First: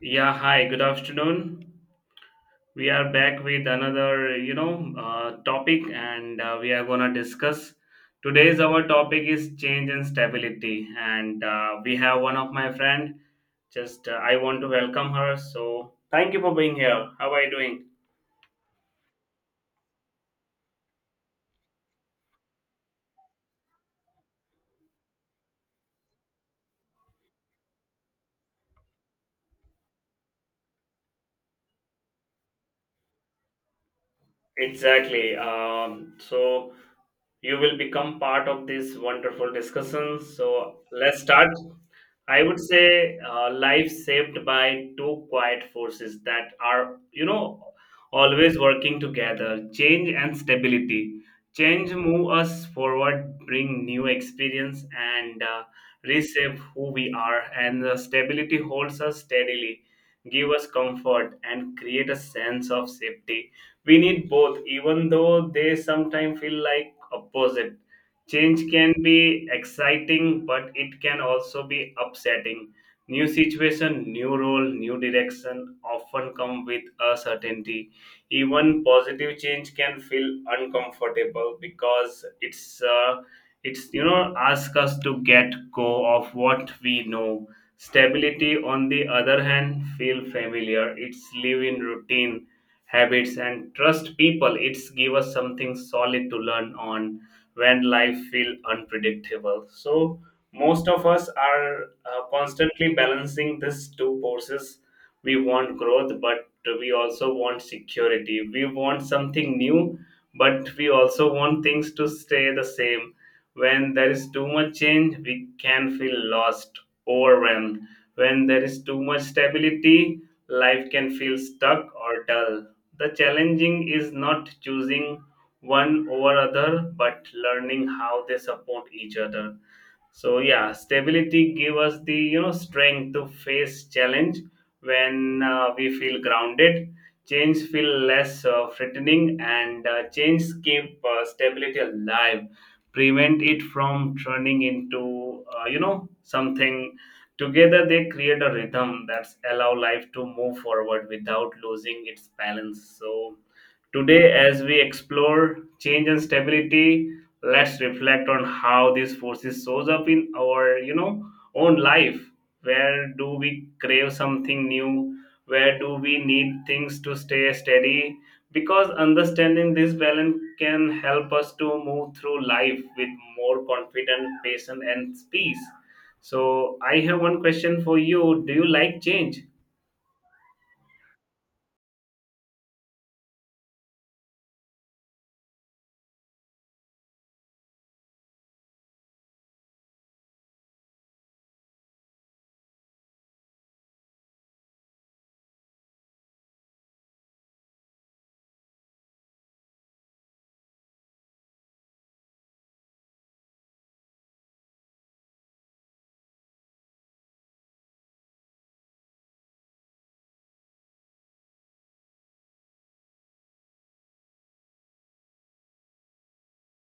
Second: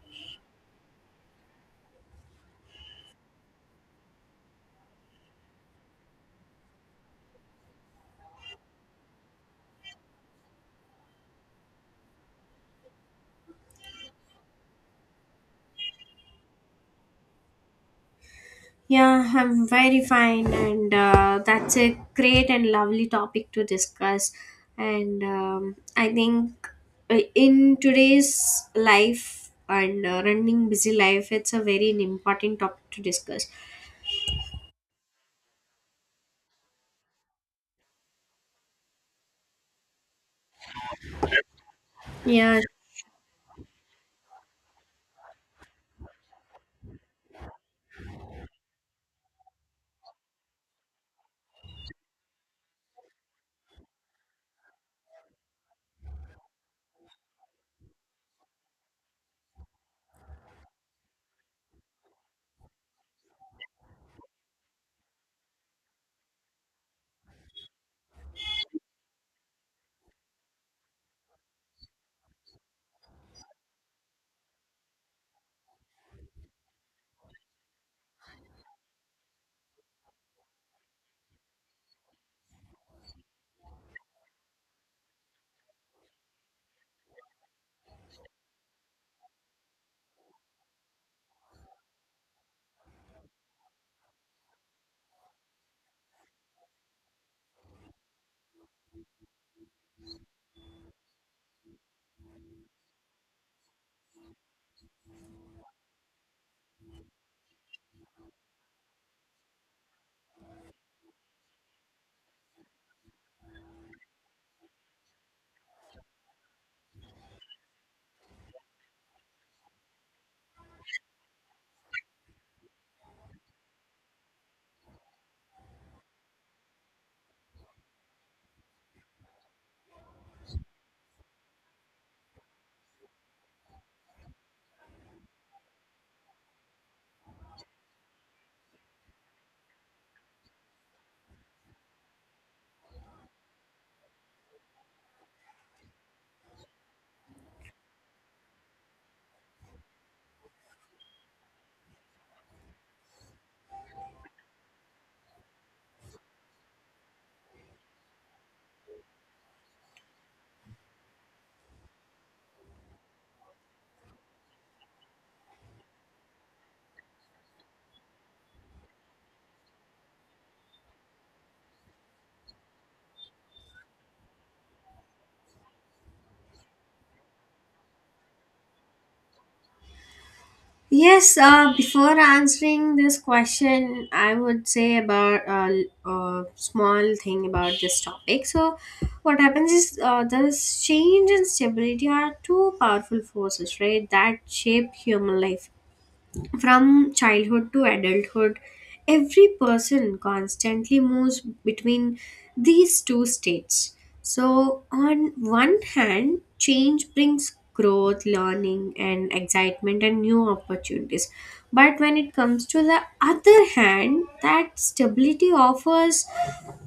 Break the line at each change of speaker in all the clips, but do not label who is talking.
Yeah, hi, good afternoon. We are back with another, topic and we are going to discuss. Today's our topic is change and stability and we have one of my friend just I want to welcome her. So, thank you for being here. How are you doing?
Yeah, I'm very fine, and that's a great and lovely topic to discuss. And I think In today's life and running busy life, it's a very important topic to discuss.
Exactly. So you will become part of this wonderful discussion. So, let's start. I would
Yeah,
say life saved by two quiet forces that are, you know, always working together change and stability. Change move us forward, bring new experience, and reshape who we are. And stability holds us steadily, give us comfort, and create a sense of safety. We need both, even though they sometimes feel like opposite. Change can be exciting, but it can also be upsetting. New situation, new role, new direction often come with uncertainty. Even positive change can feel uncomfortable because it's you know ask us to get go of what we know. Stability, on the other hand, feel familiar. It's live in routine habits and trust people. It's give us something solid to learn on when life feel unpredictable. So most of us are constantly balancing these two forces. We want growth but we also want security. We want something new but we also want things to stay the same. When there is too much change we can feel lost, overwhelmed. When there is too much stability life can feel stuck or dull. The challenging is not choosing one over other but learning how they support each other. So yeah, stability give us the you know strength to face challenge. When we feel grounded, change feel less threatening, and change keep stability alive, prevent it from turning into you know something. Together they create a rhythm that's allow life to move forward without losing its balance. So today, as we explore change and stability, let's reflect on how these forces shows up in our, you know, own life. Where do we crave something new? Where do we need things to stay steady? Because understanding this balance can help us to move through life with more confidence, patience, and peace. So, I have one question for you. Do you like change?
yes, before answering this question, I would say about a small thing about this topic. So, what happens is this change and stability are two powerful forces, right, that shape human life. From childhood to adulthood, every person constantly moves between these two states. So, on one hand, change brings growth, learning, and excitement and new opportunities. But when it comes to the other hand, that stability offers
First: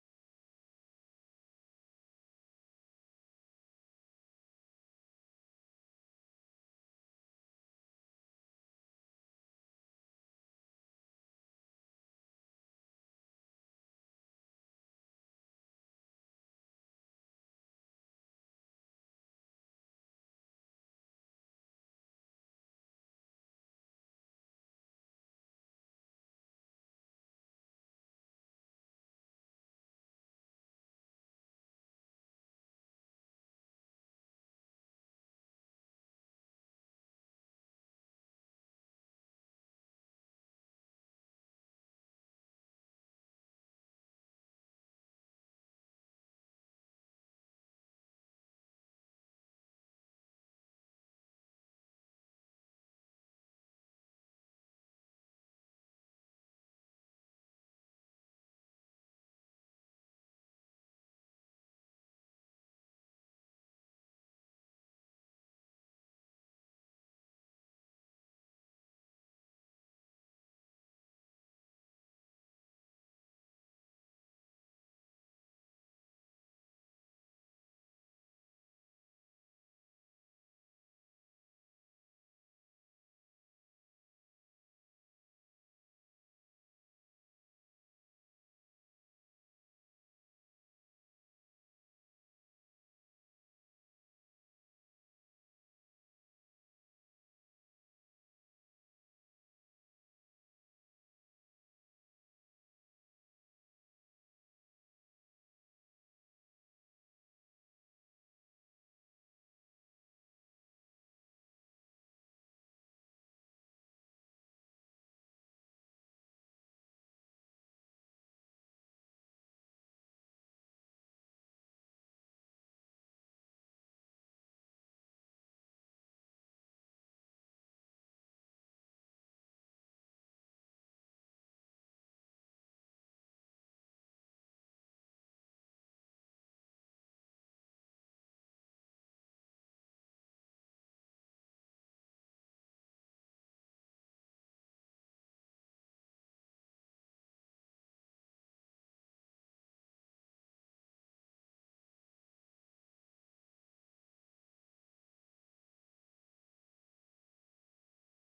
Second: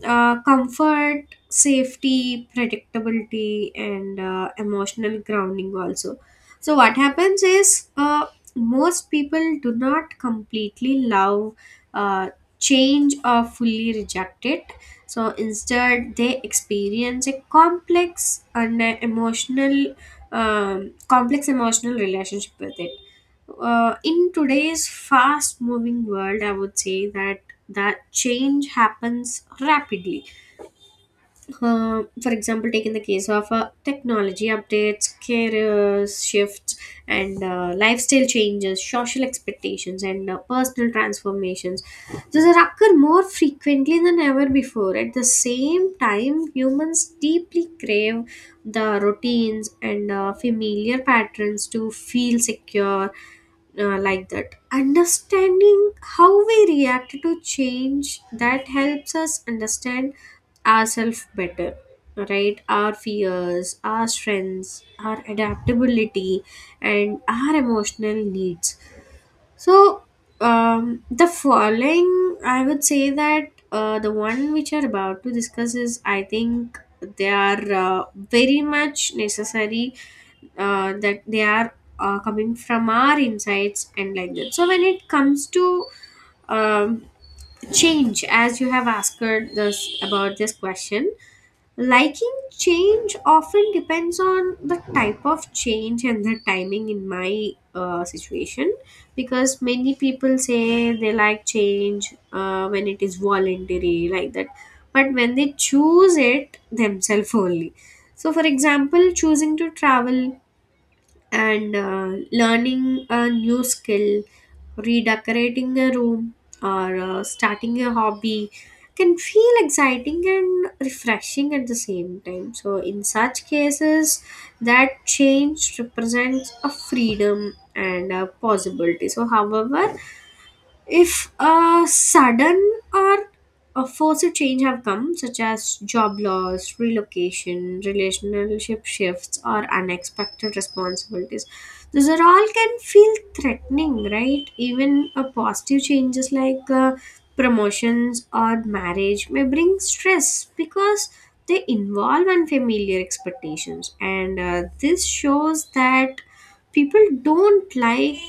comfort, safety, predictability, and emotional grounding also. So, what happens is most people do not completely love uh, change or fully reject it, so instead they experience a complex and a emotional complex emotional relationship with it. In today's fast moving world, I would say that change happens rapidly. For example, taking the case of technology updates, career shifts, and lifestyle changes, social expectations, and personal transformations. These are occur more frequently than ever before. At the same time, humans deeply crave the routines and familiar patterns to feel secure, like that. Understanding how we react to change that helps us understand ourselves better, right? Our fears, our strengths, our adaptability, and our emotional needs. So the following, I would say that the one which are about to discuss is, I think, they are very much necessary, that they are coming from our insights and like that. So when it comes to um, change, as you have asked this about this question, liking change often depends on the type of change and the timing in my situation, because many people say they like change when it is voluntary, like that, but when they choose it themselves only. So, for example, choosing to travel, and learning a new skill, redecorating a room, or starting a hobby can feel exciting and refreshing at the same time. So in such cases, that change represents a freedom and a possibility. So however, if a sudden or a forced change have come, such as job loss, relocation, relationship shifts, or unexpected responsibilities, these are all can feel threatening, right? Even a positive changes like promotions or marriage may bring stress because they involve unfamiliar expectations, and this shows that people don't like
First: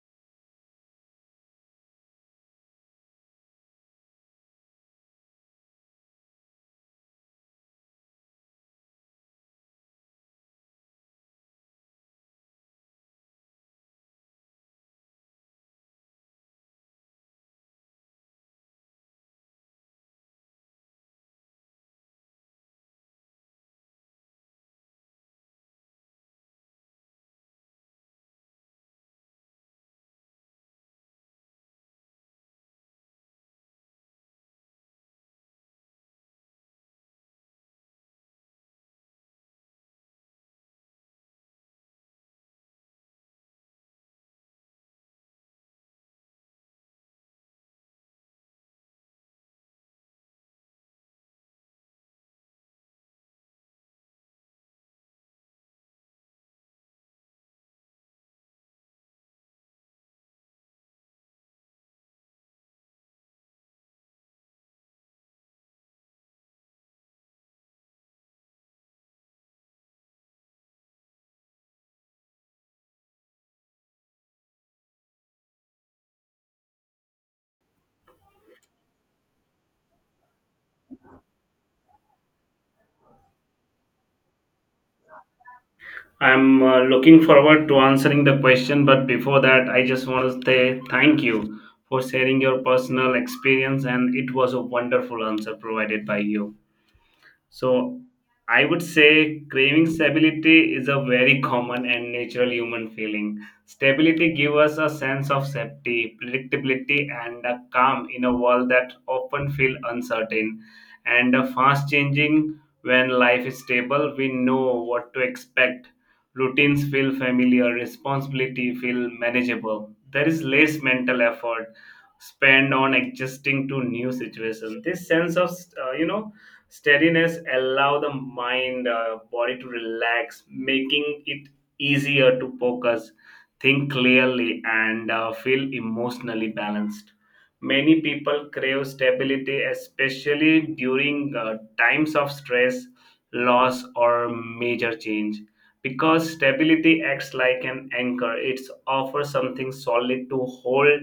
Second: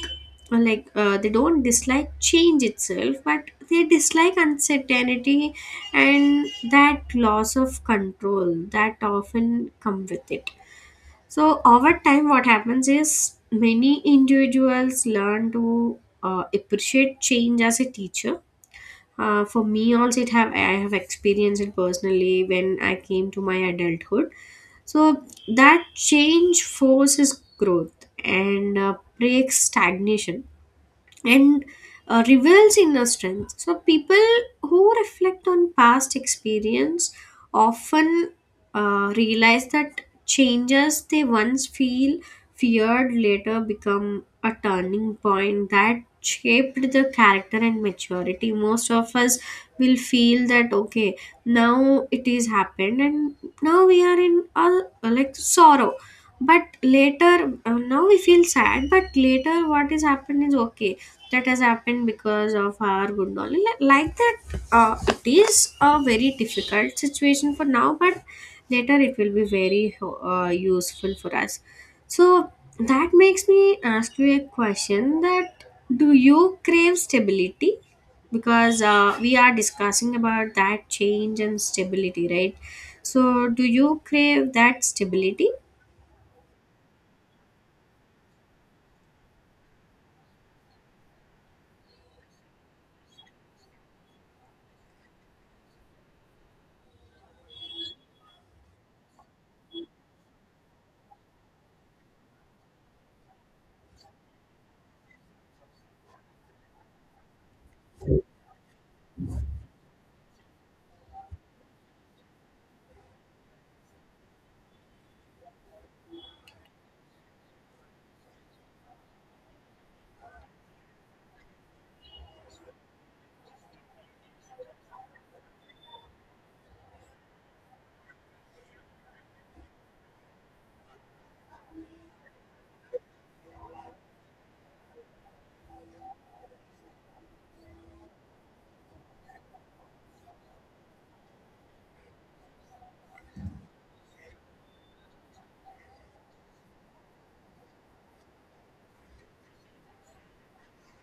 they don't dislike change itself, but they dislike uncertainty and that loss of control that often come with it. So over time what happens is many individuals learn to appreciate change as a teacher. For me also, it have I have experienced it personally when I came to my adulthood. So that change forces growth and breaks stagnation and reveals inner strength. So, people who reflect on past experience often realize that changes they once feel feared later become a turning point that shaped the character and maturity. Most of us will feel that okay, now it is happened, and now we are in a like sorrow, but later, now we feel sad, but later what is happened is okay, that has happened because of our good knowledge. Like that, it is a very difficult situation for now, but later it will be very useful for us. So that makes me ask you a question, that do you crave stability? Because we are discussing about that change and stability, right? So do you crave that stability?
I'm looking forward to answering the question, but before that, I just want to say thank you for sharing your personal experience, and it was a wonderful answer provided by you. So I would say craving stability is a very common and natural human feeling. Stability gives us a sense of safety, predictability, and a calm in a world that often feel uncertain and a fast changing. When life is stable, we know what to expect. Routines feel familiar, responsibility feel manageable. There is less mental effort spent on adjusting to new situations. This sense of uh, you know steadiness allow the mind, body to relax, making it easier to focus, think clearly, and feel emotionally balanced. Many people crave stability, especially during times of stress, loss, or major change. Because stability acts like an anchor, it offers something solid to hold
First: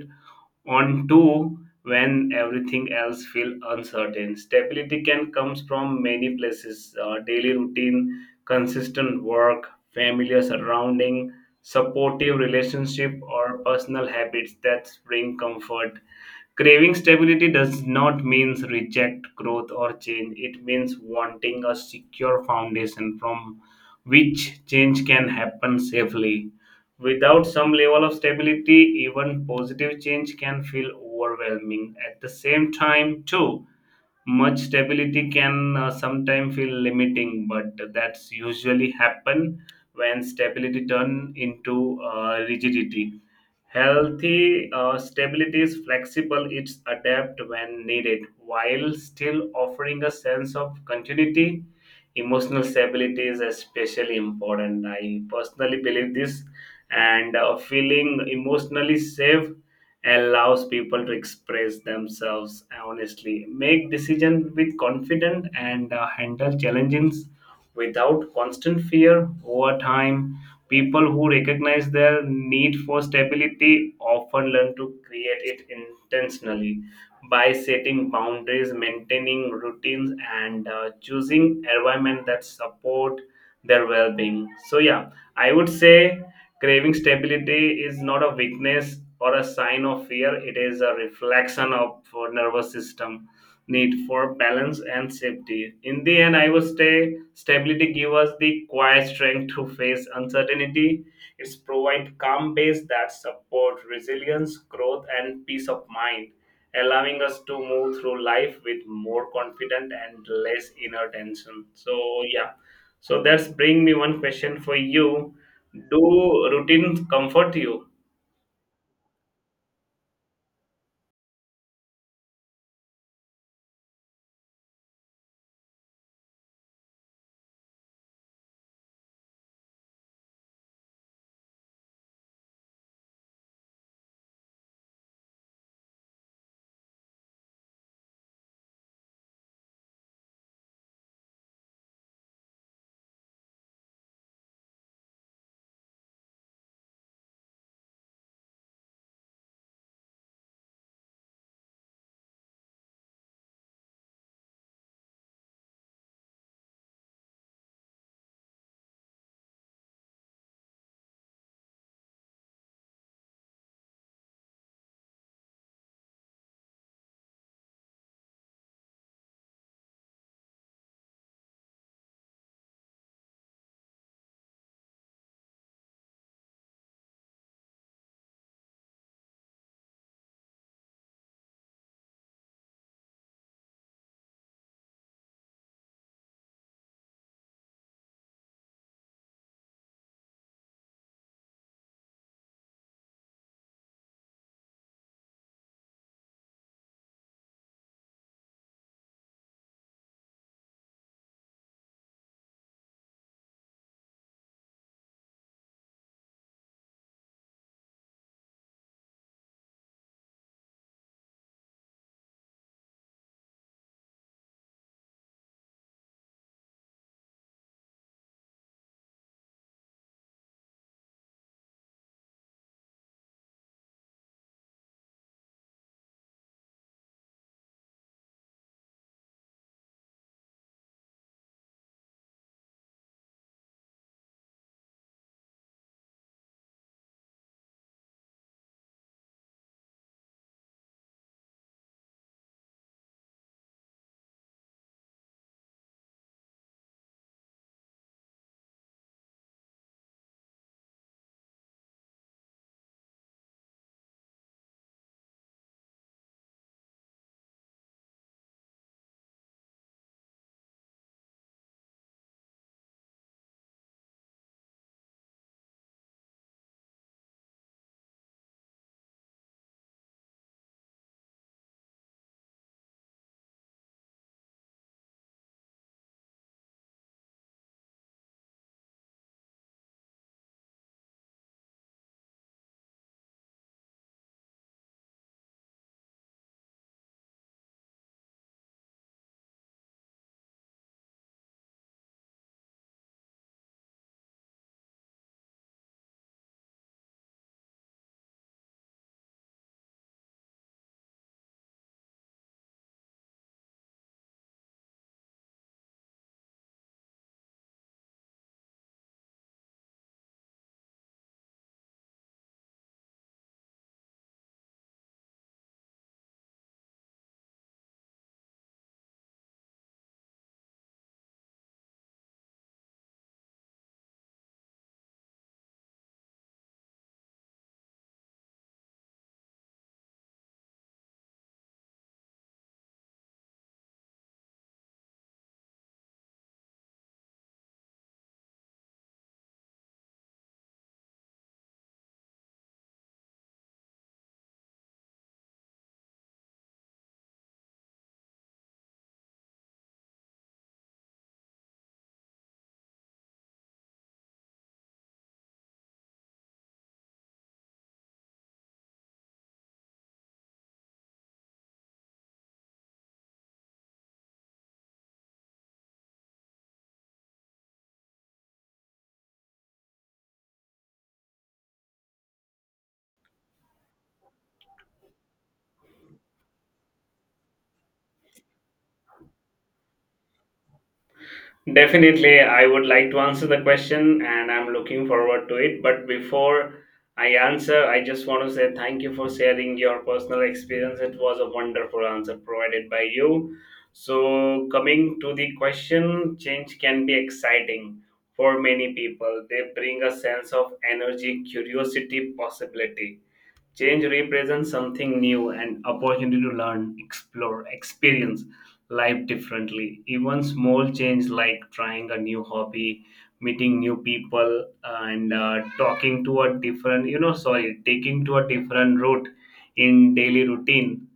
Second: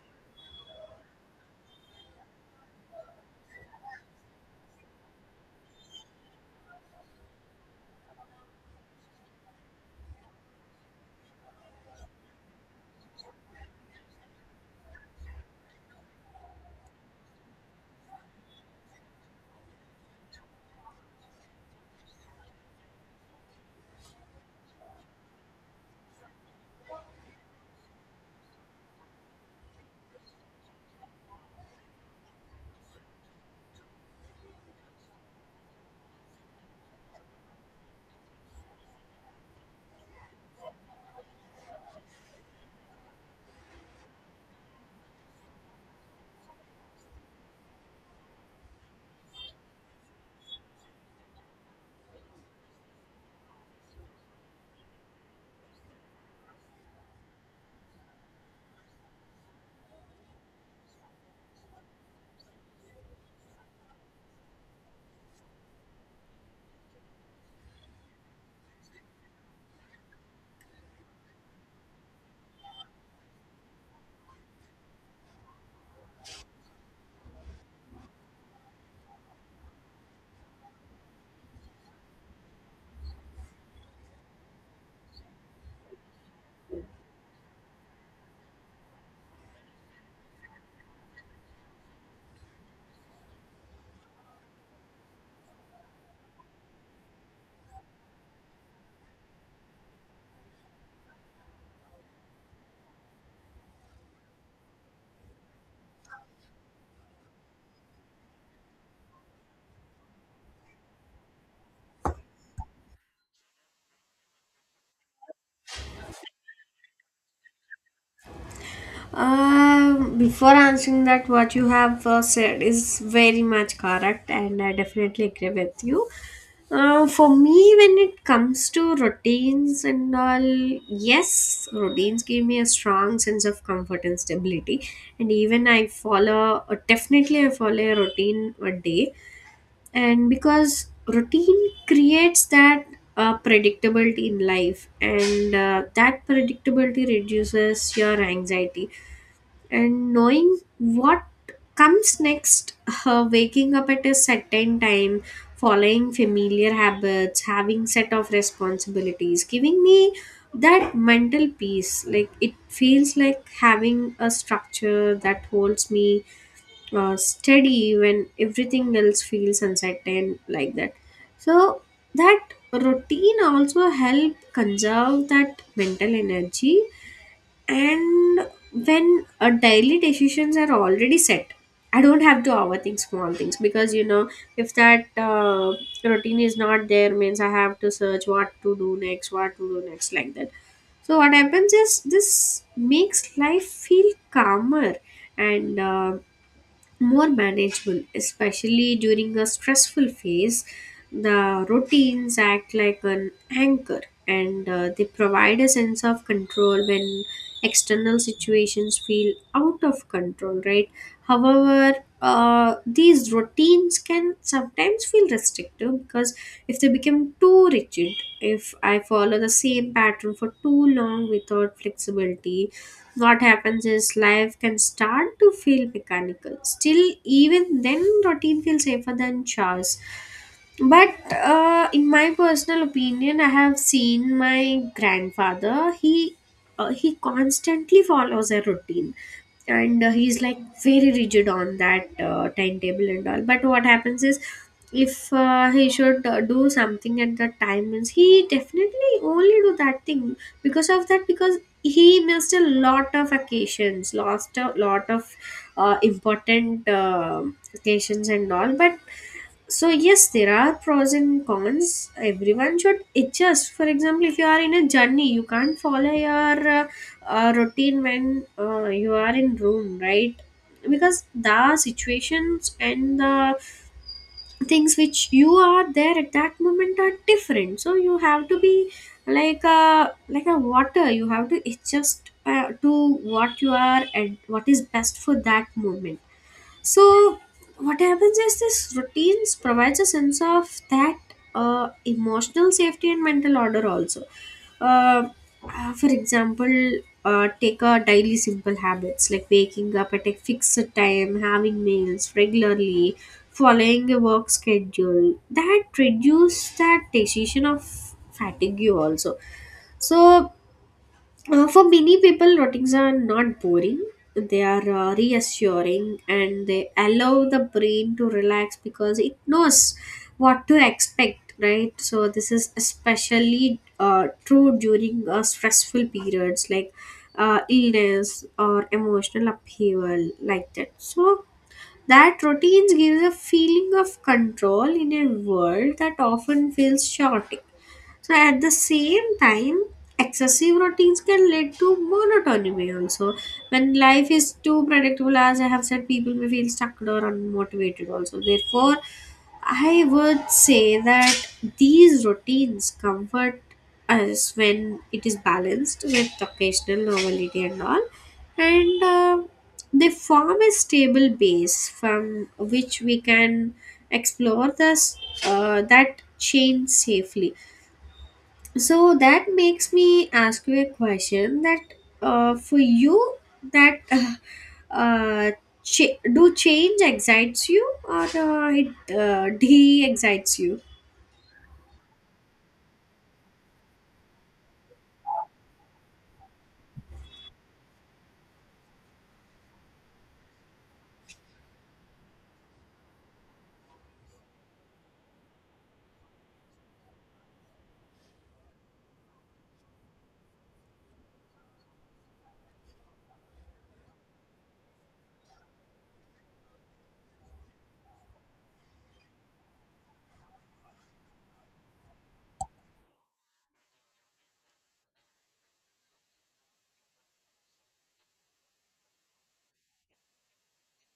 on to when everything else feels uncertain. Stability can comes from many places, daily routine, consistent work, familiar surrounding, supportive relationship, or personal habits that bring comfort. Craving stability does not mean reject growth or change. It means wanting a secure foundation from which change can happen safely. Without some level of stability, even positive change can feel overwhelming. At the same time, too much stability can sometimes feel limiting, but that's usually happen when stability turn into rigidity. Healthy stability is flexible, it's adapt when needed while still offering a sense of continuity. Emotional stability is especially important, I personally believe this, and feeling emotionally safe allows people to express themselves honestly, make decisions with confidence, and handle challenges without constant fear over time. People who recognize their need for stability often learn to create it intentionally by setting boundaries, maintaining routines, and choosing environment that support their well-being. So yeah, I would say craving stability is not a weakness or a sign of fear, it is a reflection of our nervous system need for balance and safety. In the end, I would say stability gives us the quiet strength to face uncertainty. It's provide calm base that support resilience, growth, and peace of mind, allowing us to move through life with more confident and less inner tension. So yeah. So that's bring me one question for you. Do routine comfort you?
Before answering that, what you have said is very much correct, and I definitely agree with you. For me, when it comes to routines and all, yes, routines give me a strong sense of comfort and stability. And even I follow, definitely, I follow a routine a day. And because routine creates that predictability in life, and that predictability reduces your anxiety, and knowing what comes next, waking up at a certain time, following familiar habits, having set of responsibilities, giving me that mental peace. Like, it feels like having a structure that holds me steady when everything else feels uncertain, like that. So that routine also help conserve that mental energy. And when daily decisions are already set, I don't have to overthink small things, because you know, if that routine is not there means, I have to search what to do next, what to do next, like that. So what happens is this makes life feel calmer and more manageable, especially during a stressful phase. The routines act like an anchor, and they provide a sense of control when external situations feel out of control, right? However, these routines can sometimes feel restrictive because if they become too rigid, if I follow the same pattern for too long without flexibility, what happens is life can start to feel mechanical. Still, even then, routine feels safer than chores. But in my personal opinion, I have seen my grandfather. He constantly follows a routine, and he's like very rigid on that timetable and all, but what happens is if he should do something at that time means, he definitely only do that thing because of that, because he missed a lot of occasions, lost a lot of important occasions and all. But so yes, there are pros and cons. Everyone should adjust. For example, if you are in a journey, you can't follow your routine when you are in room, right? Because the situations and the things which you are there at that moment are different, so you have to be like a water. You have to adjust to what you are and what is best for that moment. So what happens is this routines provides a sense of that emotional safety and mental order also. Uh, for example, take a daily simple habits like waking up at a fixed time, having meals regularly, following a work schedule. That reduce that decision of fatigue you also. So for many people, routines are not boring. They are reassuring, and they allow the brain to relax because it knows what to expect, right? So, this is especially true during stressful periods like illness or emotional upheaval, like that. So, that routines gives a feeling of control in a world that often feels chaotic. So at the same time, excessive routines can lead to monotony also. When life is too predictable, as I have said, people may feel stuck or unmotivated also. Therefore, I would say that these routines comfort us when it is balanced with occasional novelty and all. And they form a stable base from which we can explore this that chain safely. So that makes me ask you a question, that for you, that uh, do change excites you, or it de-excites you?
Definitely, I would like to answer the question and I'm looking forward to it. But before I answer, I just want to say thank you for sharing your personal experience. It was a wonderful answer provided by you. So, coming to the question, change can be exciting for many people. They bring a sense of energy, curiosity, possibility. Change represents something new, an opportunity to learn, explore, experience life differently. Even small change like trying a new hobby, meeting new people, and talking to a different, you know, sorry, taking to a different route in daily routine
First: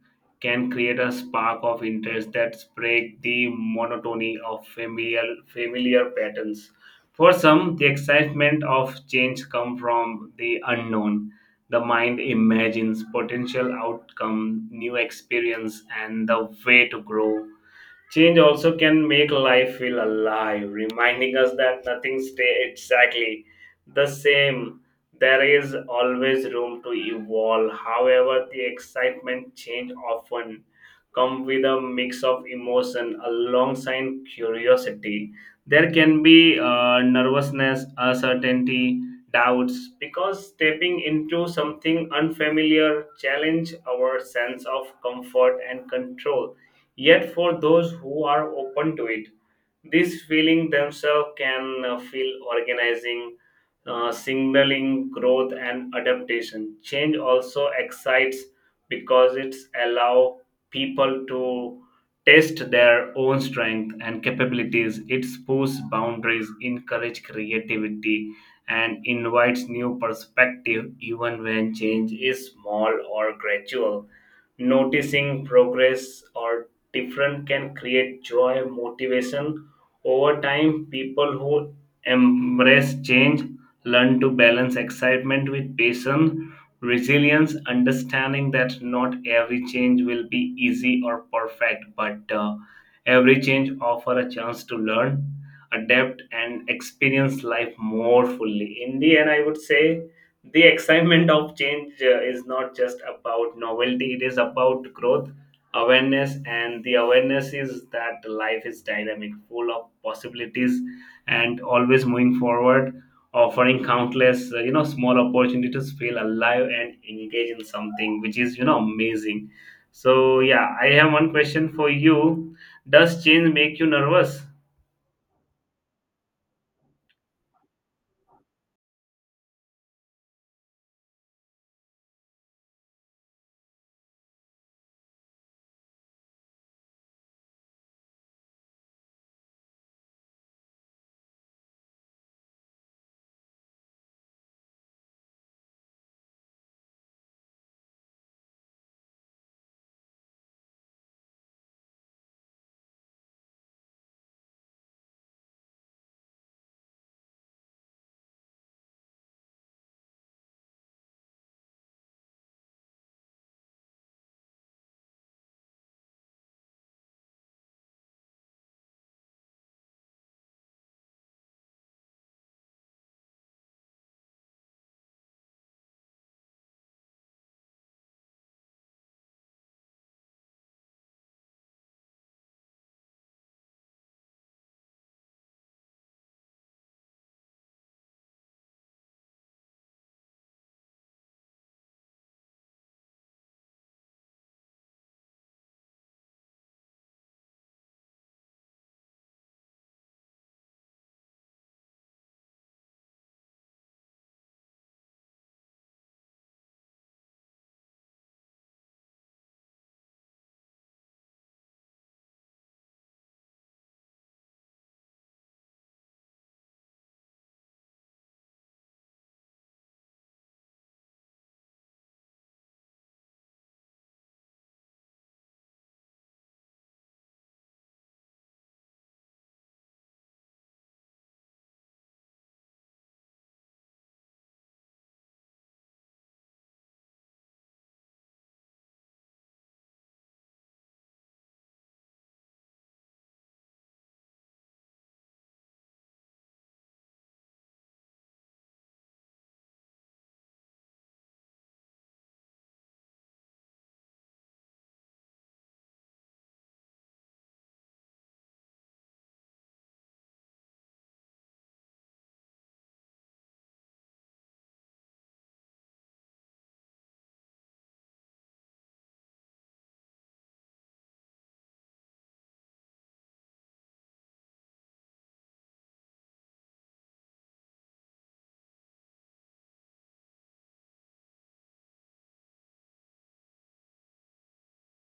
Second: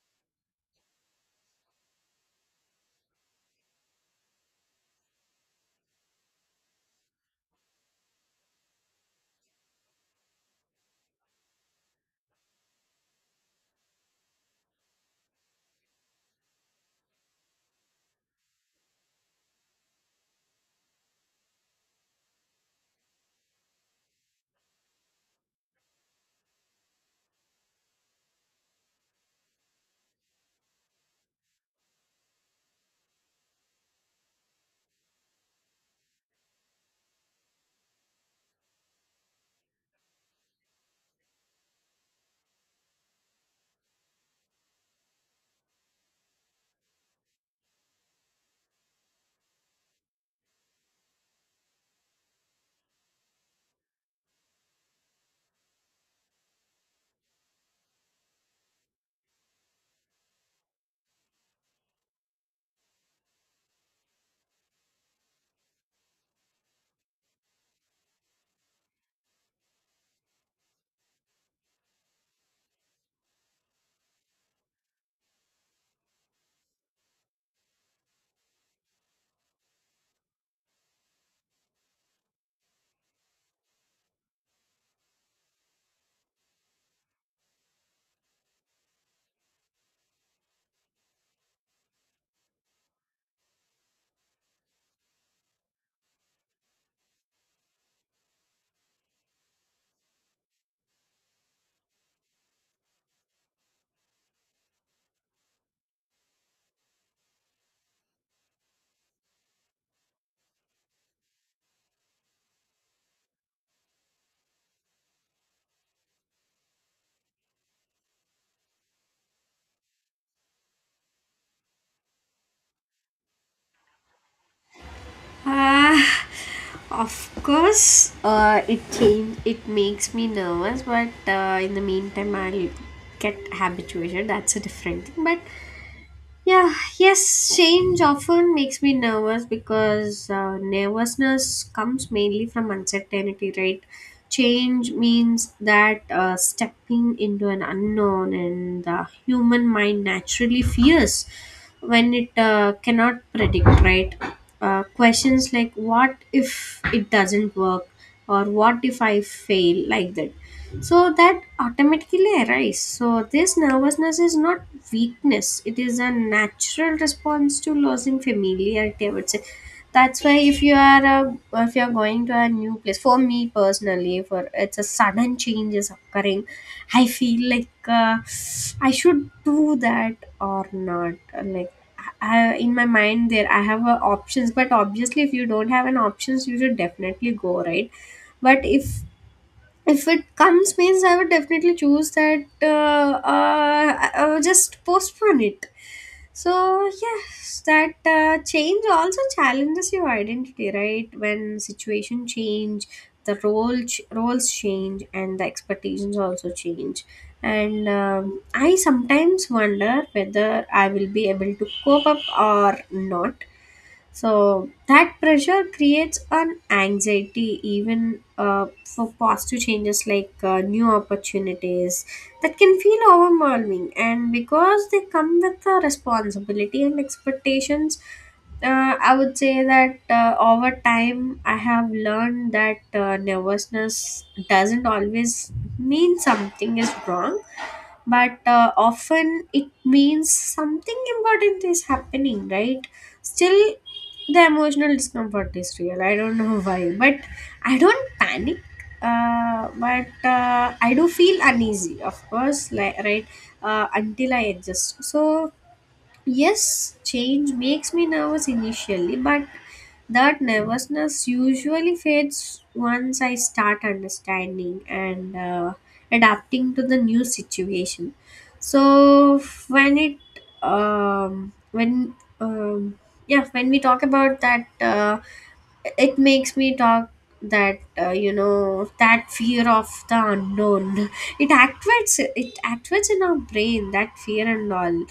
can create a spark of interest that break the monotony of familiar patterns. For some, the excitement of change comes from the unknown. The mind imagines potential outcome, new experience, and the way to grow. Change also can make life feel alive, reminding us that nothing stays exactly the same. There is always room to evolve. However, the excitement change often come with a mix of emotion alongside curiosity. There can be nervousness, uncertainty, doubts because stepping into something unfamiliar challenge our sense of comfort and control. Yet for those who are open to it, these feeling themselves can feel organizing, signaling growth and adaptation. Change also excites because it allows people to test their own strength and capabilities. It pushes boundaries, encourage creativity, and invites new perspective even when change is small or gradual. Noticing progress or different can create joy, motivation, over time, people who embrace change learn to balance excitement with patience, resilience, understanding that not every change will be easy or perfect, but every change offers a chance to learn, adapt, and experience life more fully. In the end, I would say the excitement of change is not just about novelty, it is about growth awareness, and the awareness is that life is dynamic, full of possibilities and always moving forward, offering countless small opportunities to feel alive and engage in something which is you know amazing. So yeah, I have one question for you. Does change make you nervous?
Ah, of course, it makes me nervous, but in the meantime, I'll get habituated. That's a different thing. But yeah, yes, change often makes me nervous because nervousness comes mainly from uncertainty, right? Change means that stepping into an unknown, and the human mind naturally fears when it cannot predict, right? Questions like what if it doesn't work or what if I fail, like that, so that automatically arises. So this nervousness is not weakness, it is a natural response to losing familiarity, I would say. That's why if you are a, if you are going to a new place, for me personally, for it's a sudden change is occurring, I feel like I should do that or not. Like, I, in my mind there I have options, but obviously if you don't have an options, you should definitely go, right? But if it comes means, I would definitely choose that I would just postpone it. So yes, that change also challenges your identity, right? When situation change, the roles change, and the expectations also change. And I sometimes wonder whether I will be able to cope up or not. So that pressure creates an anxiety even for positive changes like new opportunities that can feel overwhelming. And because they come with a responsibility and expectations, I would say that over time I have learned that nervousness doesn't always mean something is wrong, but often it means something important is happening, right? Still, the emotional discomfort is real. I don't know why, but I don't panic. But I do feel uneasy, of course, like, right, until I adjust. So yes, change makes me nervous initially, but that nervousness usually fades once I start understanding and adapting to the new situation. So when it um, when um, yeah when we talk about that, it makes me talk that, uh, that fear of the unknown it activates in our brain, that fear and all,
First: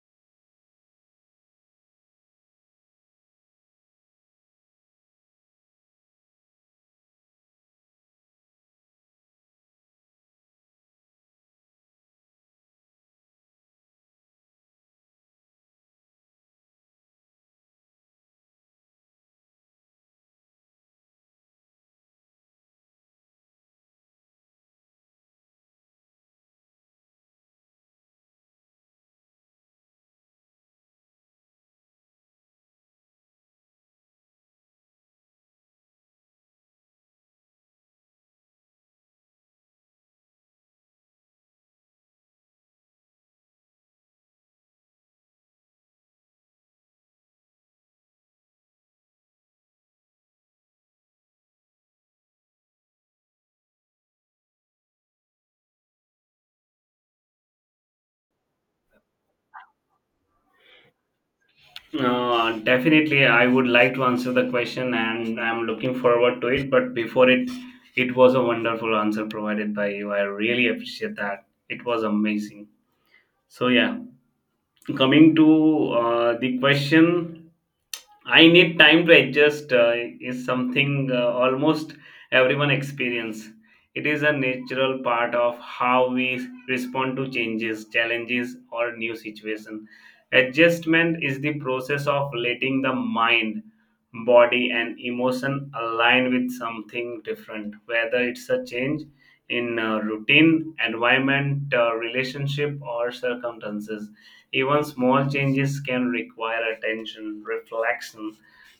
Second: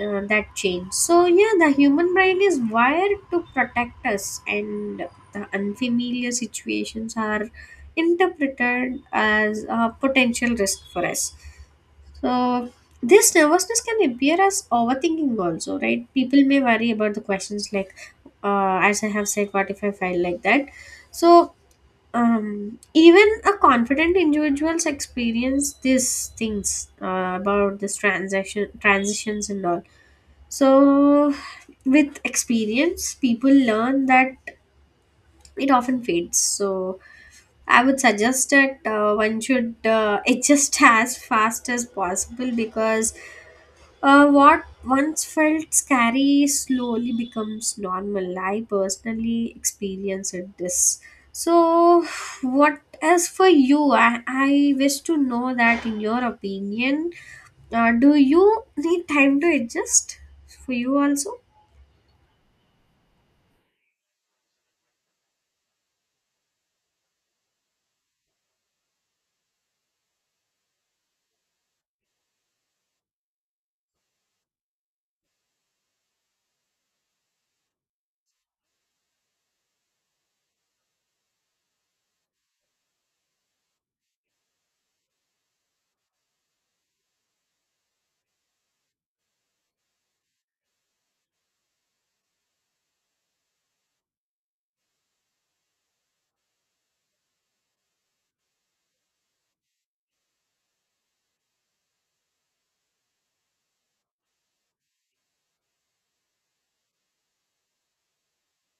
that change. So yeah, the human brain is wired to protect us, and the unfamiliar situations are interpreted as a potential risk for us. So this nervousness can appear as overthinking also, right? People may worry about the questions like, as I have said, what if I fail, like that? So even a confident individuals experience these things about this transaction transitions and all. So, with experience, people learn that it often fades. So, I would suggest that one should adjust as fast as possible, because what once felt scary slowly becomes normal. I personally experienced this. So, what as for you, I wish to know that in your opinion, do you need time to adjust, for you also?
Definitely I would like to answer the question and I'm looking forward to it, but before it, it was a wonderful answer provided by you, I really appreciate that, it was amazing. So yeah, coming to the question, I need time to adjust is something almost everyone experience. It is a natural part of how we respond to changes, challenges, or new situation. Adjustment is the process of letting the mind, body, and emotion align with something different, whether it's a change in routine, environment, relationship, or circumstances. Even small changes can require attention, reflection,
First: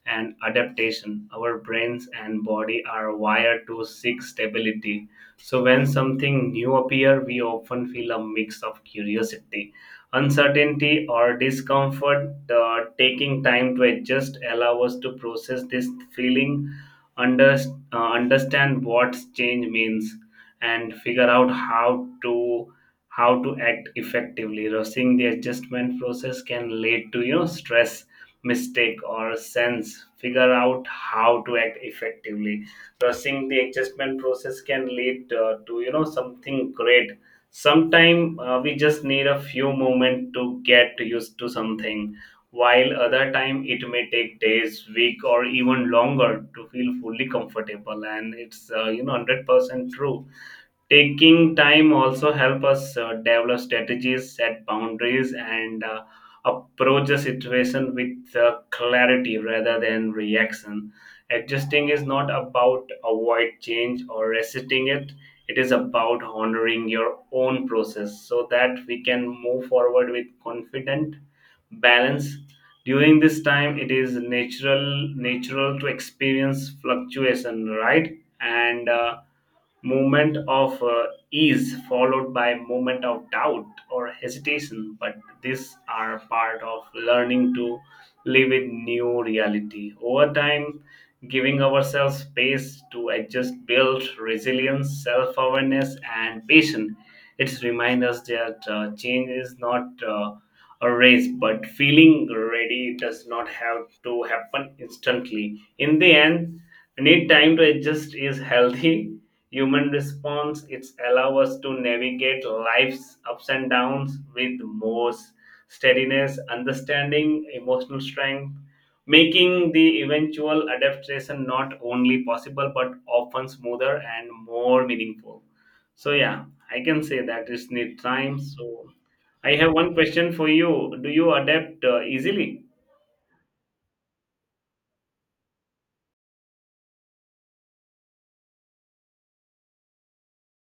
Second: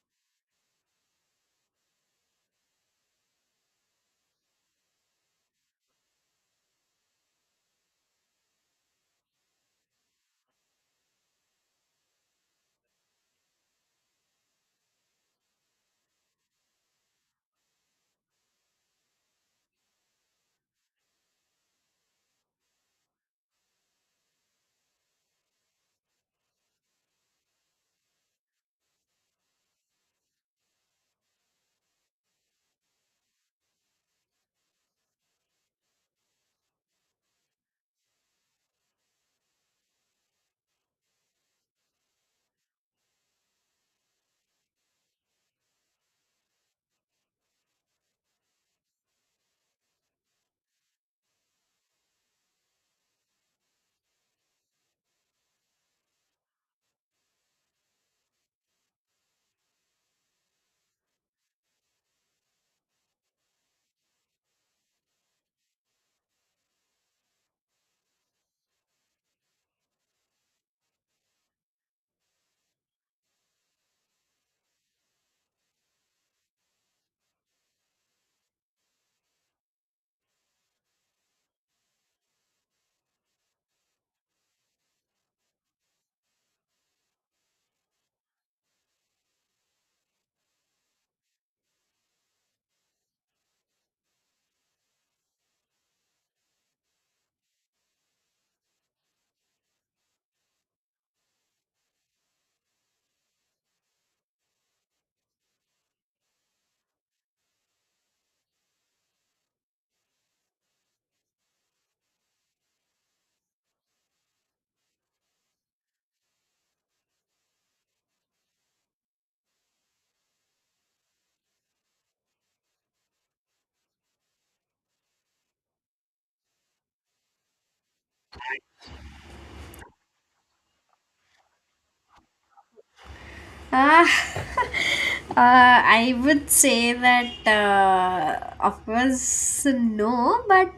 and adaptation. Our brains and body are wired to seek stability. So when something new appears, we often feel a mix of curiosity, uncertainty, or discomfort. The taking time to adjust allow us to process this feeling, under, understand what change means, and figure out how to act effectively. Rushing the adjustment process can lead to you know stress, mistake, or sense. Figure out how to act effectively. Rushing the adjustment process can lead to you know something great. Sometimes we just need a few moments to get used to something, while other time it may take days, week, or even longer to feel fully comfortable. And it's you know 100% true. Taking time also help us develop strategies, set boundaries, and approach the situation with clarity rather than reaction. Adjusting is not about avoid change or resisting it, it is about honoring your own process so that we can move forward with confidence, balance. During this time it is natural to experience fluctuation, right? And moment of ease followed by moment of doubt or hesitation, but these are part of learning to live in new reality. Over time, giving ourselves space to adjust build resilience, self-awareness, and patience. It's remind us that change is not a race, but feeling ready does not have to happen instantly. In the end, need time to adjust is healthy human response. It's allow us to navigate life's ups and downs with more steadiness, understanding, emotional strength, making the eventual adaptation not only possible but often smoother and more meaningful. So yeah, I can say that it's need time. So I have one question for you. Do you adapt easily?
Ah, I would say that, of course, no, but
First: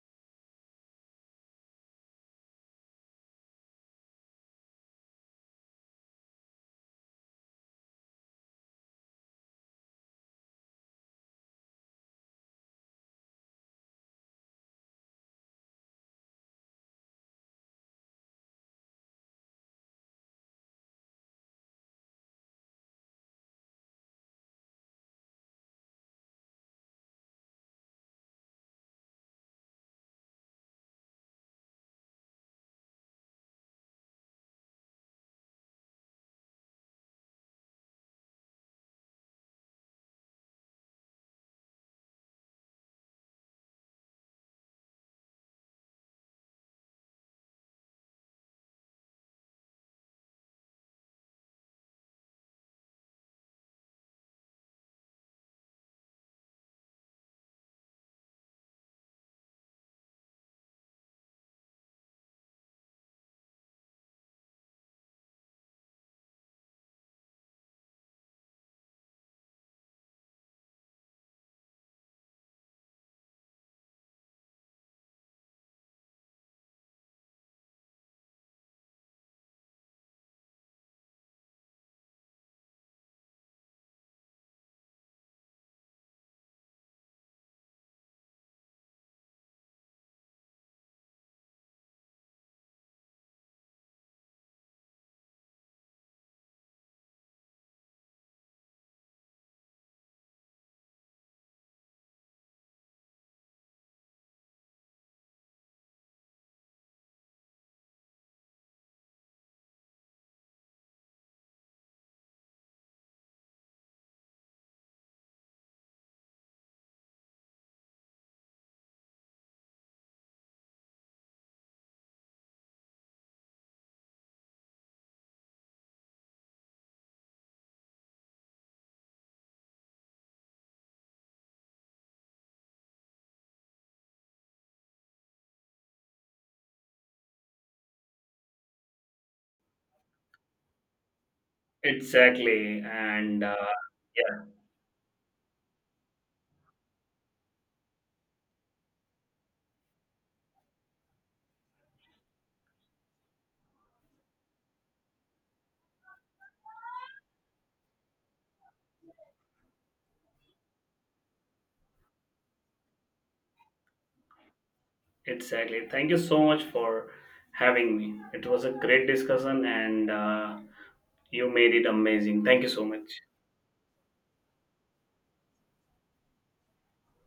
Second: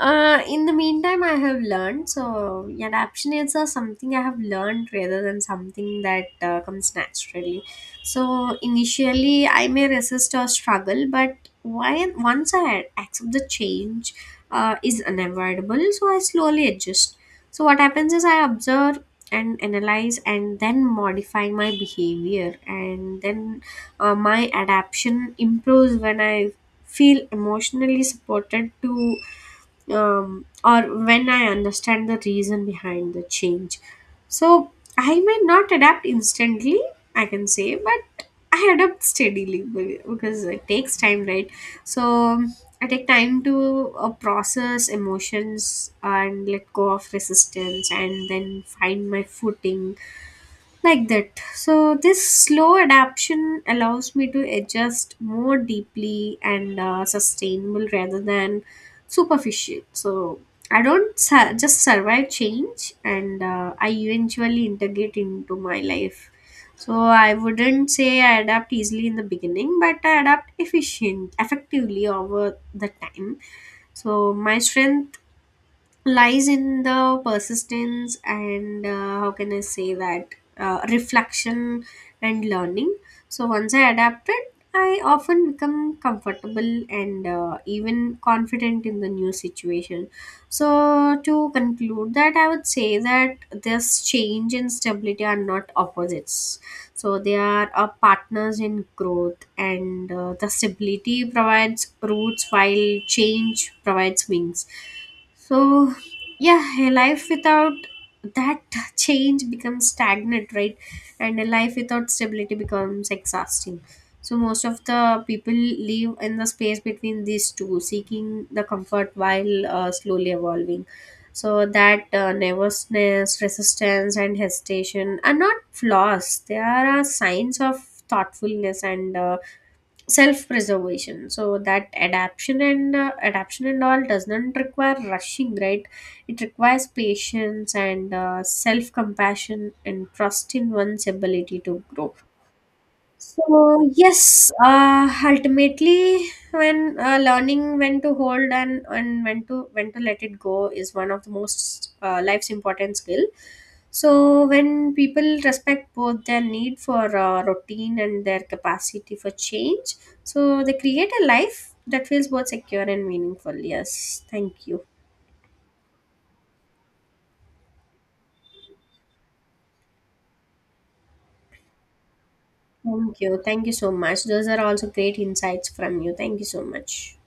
in the meantime, I have learned. So, yeah, adaptation is something I have learned rather than something that comes naturally. So, initially, I may resist or struggle, but why, once I accept the change is unavoidable, so I slowly adjust. So, what happens is I observe and analyze and then modify my behavior, and then my adaptation improves when I feel emotionally supported to or when I understand the reason behind the change. So I may not adapt instantly, I can say, but I adapt steadily because it takes time, right? So I take time to process emotions and let go of resistance and then find my footing, like that. So this slow adaptation allows me to adjust more deeply and sustainable rather than superficial. So I don't su- just survive change and I eventually integrate into my life. So I wouldn't say I adapt easily in the beginning, but I adapt efficient effectively over the time. So my strength lies in the persistence and, how can I say that, reflection and learning. So once I adapted, I often become comfortable and even confident in the new situation. So to conclude that, I would say that this change and stability are not opposites. So they are partners in growth, and the stability provides roots while change provides wings. So yeah, a life without that change becomes stagnant, right? And a life without stability becomes exhausting. So most of the people live in the space between these two, seeking the comfort while slowly evolving. So that nervousness, resistance and hesitation are not flaws, they are a signs of thoughtfulness and, self preservation. So that adaptation and all does not require rushing, right? It requires patience and self compassion and trust in one's ability to grow.
Exactly. And
So yes, ultimately, when learning when to hold and when to let it go is one of the most life's important skill. So when people respect both their need for routine and their capacity for change, so they create a life that feels both secure and meaningful. Yes, thank you,
yeah, exactly. Thank you so much for having me. It was a great discussion and you made it amazing. Thank you so
thank
much.
you, thank you so much. Those are also great insights from you. Thank you so much.